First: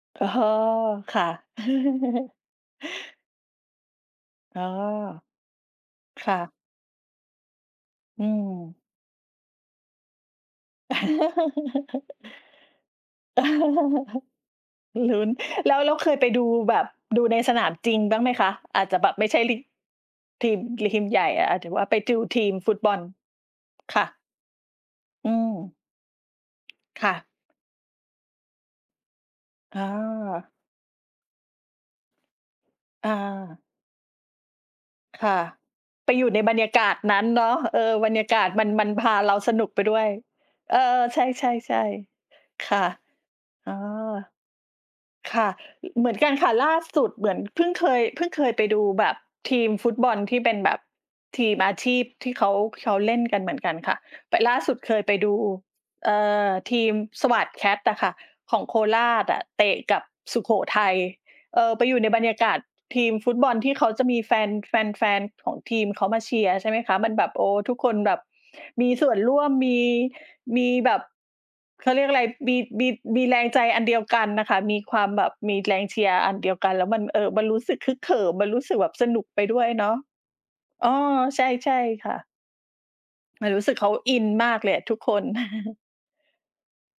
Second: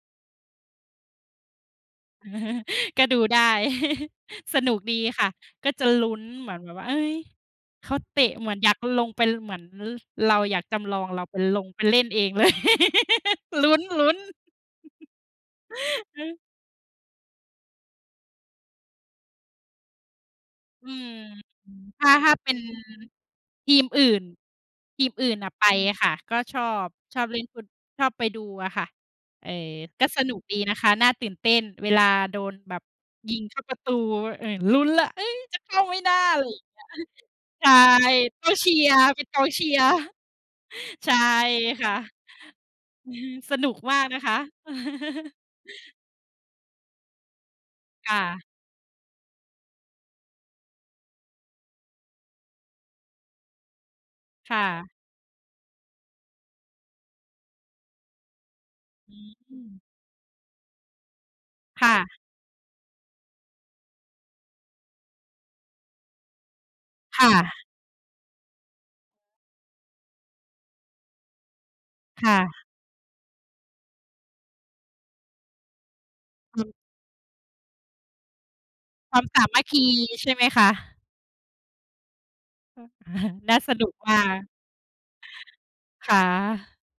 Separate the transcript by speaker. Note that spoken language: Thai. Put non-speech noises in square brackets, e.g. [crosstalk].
Speaker 1: อ๋อ ค่ะ [laughs]
Speaker 2: [chuckles] ก็ดูได้ [chuckles] ส
Speaker 1: อ๋อ
Speaker 2: นุกดีค่ะ ก็จะลุ้น
Speaker 1: ค่
Speaker 2: เหม
Speaker 1: ะ
Speaker 2: ือนแบบว่า เฮ้ย เขาเต
Speaker 1: อื
Speaker 2: ะ เหมือนอยาก
Speaker 1: ม
Speaker 2: ลงไป เหมือนเราอยากจำลองเราไปลง ไปเล่น
Speaker 1: [laughs]
Speaker 2: เองเลย [laughs] ลุ้น ๆ
Speaker 1: [laughs] ลุ้น แล้ว แล้วเ
Speaker 2: [laughs]
Speaker 1: คย
Speaker 2: อื
Speaker 1: ไป
Speaker 2: อ
Speaker 1: ดูแบบ ดูในสนามจริงบ้างไหมคะ? อาจจะแบบไม่ใช่ ลี ทีม ที
Speaker 2: อื
Speaker 1: ม ทีม
Speaker 2: ม
Speaker 1: ใหญ่อะ หรือว่าไป
Speaker 2: ถ้
Speaker 1: ด
Speaker 2: า
Speaker 1: ู
Speaker 2: ถ้า
Speaker 1: ท
Speaker 2: เ
Speaker 1: ี
Speaker 2: ป
Speaker 1: ม
Speaker 2: ็น
Speaker 1: ฟุตบอล
Speaker 2: ทีม
Speaker 1: ค
Speaker 2: อื
Speaker 1: ่
Speaker 2: ่
Speaker 1: ะ
Speaker 2: น ทีมอ
Speaker 1: อ
Speaker 2: ื
Speaker 1: ื
Speaker 2: ่น
Speaker 1: ม
Speaker 2: อะไปอะค่ะ ก็ชอบ
Speaker 1: ค่
Speaker 2: ชอ
Speaker 1: ะ
Speaker 2: บเล่นฟุต ชอบไปดูอะค่ะ เออ
Speaker 1: อ
Speaker 2: ก็สนุก
Speaker 1: า
Speaker 2: ดีนะคะ น่าตื่นเต้น เวลาโดนแบบ
Speaker 1: อ
Speaker 2: ยิงเข้
Speaker 1: า
Speaker 2: าประตู เอ่อ ลุ้นแล้ว เฮ
Speaker 1: ค
Speaker 2: ้
Speaker 1: ่
Speaker 2: ย
Speaker 1: ะ
Speaker 2: "จะเข้าไหม
Speaker 1: ไป
Speaker 2: น่า?"
Speaker 1: อยู่
Speaker 2: อ
Speaker 1: ใ
Speaker 2: ะ
Speaker 1: น
Speaker 2: ไร
Speaker 1: บร
Speaker 2: อย่
Speaker 1: ร
Speaker 2: า
Speaker 1: ย
Speaker 2: ง
Speaker 1: า
Speaker 2: เงี้
Speaker 1: กาศนั้นเน
Speaker 2: ย
Speaker 1: าะ
Speaker 2: [chuckles] ใช่
Speaker 1: เออ บรรยากา
Speaker 2: ก
Speaker 1: ศ
Speaker 2: ็
Speaker 1: มั
Speaker 2: เช
Speaker 1: น
Speaker 2: ี
Speaker 1: มั
Speaker 2: ย
Speaker 1: น
Speaker 2: ร์
Speaker 1: พา
Speaker 2: เป็น
Speaker 1: เร
Speaker 2: ก
Speaker 1: า
Speaker 2: อง
Speaker 1: ส
Speaker 2: เช
Speaker 1: นุ
Speaker 2: ี
Speaker 1: ก
Speaker 2: ย
Speaker 1: ไป
Speaker 2: ร์
Speaker 1: ด้วย
Speaker 2: [chuckles]
Speaker 1: เออ
Speaker 2: ใช
Speaker 1: ใ
Speaker 2: ่
Speaker 1: ช่
Speaker 2: ค่ะ
Speaker 1: ๆ ๆ ค่ะ
Speaker 2: [chuckles] สนุ
Speaker 1: อ๋อ
Speaker 2: กมากนะคะ [chuckles]
Speaker 1: ค่ะ อ เหมือนกันค่ะ ล่าสุดเหมือนเพิ่งเคย
Speaker 2: ค
Speaker 1: เ
Speaker 2: ่
Speaker 1: พิ่งเ
Speaker 2: ะ
Speaker 1: คยไปดูแบบทีมฟุตบอลที่เป็นแบบ ทีมอาชีพที่เขา เขาเล่นกันเหมือนกันค่ะ แต่ล
Speaker 2: ค
Speaker 1: ่า
Speaker 2: ่
Speaker 1: สุด
Speaker 2: ะ
Speaker 1: เคยไปดู เอ่อ ทีมสวาทแคทอะค่ะ ของโคร
Speaker 2: อ
Speaker 1: าชอะ
Speaker 2: ื
Speaker 1: เต
Speaker 2: ม
Speaker 1: ะกับสุโขทัย เออ ไป
Speaker 2: ค่
Speaker 1: อยู่ใน
Speaker 2: ะ
Speaker 1: บรรยากาศทีมฟุตบอล ที่เขาจะมีแฟน แฟน ๆ ของทีมเขามาเชียร์ ใช่ไหมคะ มัน
Speaker 2: ค
Speaker 1: แบ
Speaker 2: ่
Speaker 1: บ โอ้
Speaker 2: ะ
Speaker 1: ทุกคนแบบ มีส่ว
Speaker 2: อ
Speaker 1: น
Speaker 2: ๋
Speaker 1: ร
Speaker 2: อ
Speaker 1: ่วม มี มีแบบ เขาเรียกอะไร
Speaker 2: ค่
Speaker 1: มี
Speaker 2: ะ
Speaker 1: มี มีแรงใจอันเดียวกันน่ะค่ะ มีความแบบ มีแรงเชียร์อันเดียว
Speaker 2: อื
Speaker 1: กั
Speaker 2: ม
Speaker 1: น แล้วมัน เอ่อ มันรู้สึกฮึกเหิม มันรู้สึกแบบส
Speaker 2: คว
Speaker 1: น
Speaker 2: า
Speaker 1: ุก
Speaker 2: มส
Speaker 1: ไป
Speaker 2: า
Speaker 1: ด
Speaker 2: ม
Speaker 1: ้
Speaker 2: ั
Speaker 1: ว
Speaker 2: ค
Speaker 1: ย
Speaker 2: คี
Speaker 1: เนาะ
Speaker 2: ใช่ไหมคะ?
Speaker 1: เออ ใช่ ๆ ค่ะ ม
Speaker 2: [chuckles]
Speaker 1: ัน
Speaker 2: น่
Speaker 1: ร
Speaker 2: า
Speaker 1: ู้ส
Speaker 2: ส
Speaker 1: ึก
Speaker 2: น
Speaker 1: เข
Speaker 2: ุ
Speaker 1: า
Speaker 2: ก
Speaker 1: อ
Speaker 2: ม
Speaker 1: ิ
Speaker 2: า
Speaker 1: น
Speaker 2: ก
Speaker 1: มากเลยอะ ทุกคน [chuckles]
Speaker 2: ค่ะ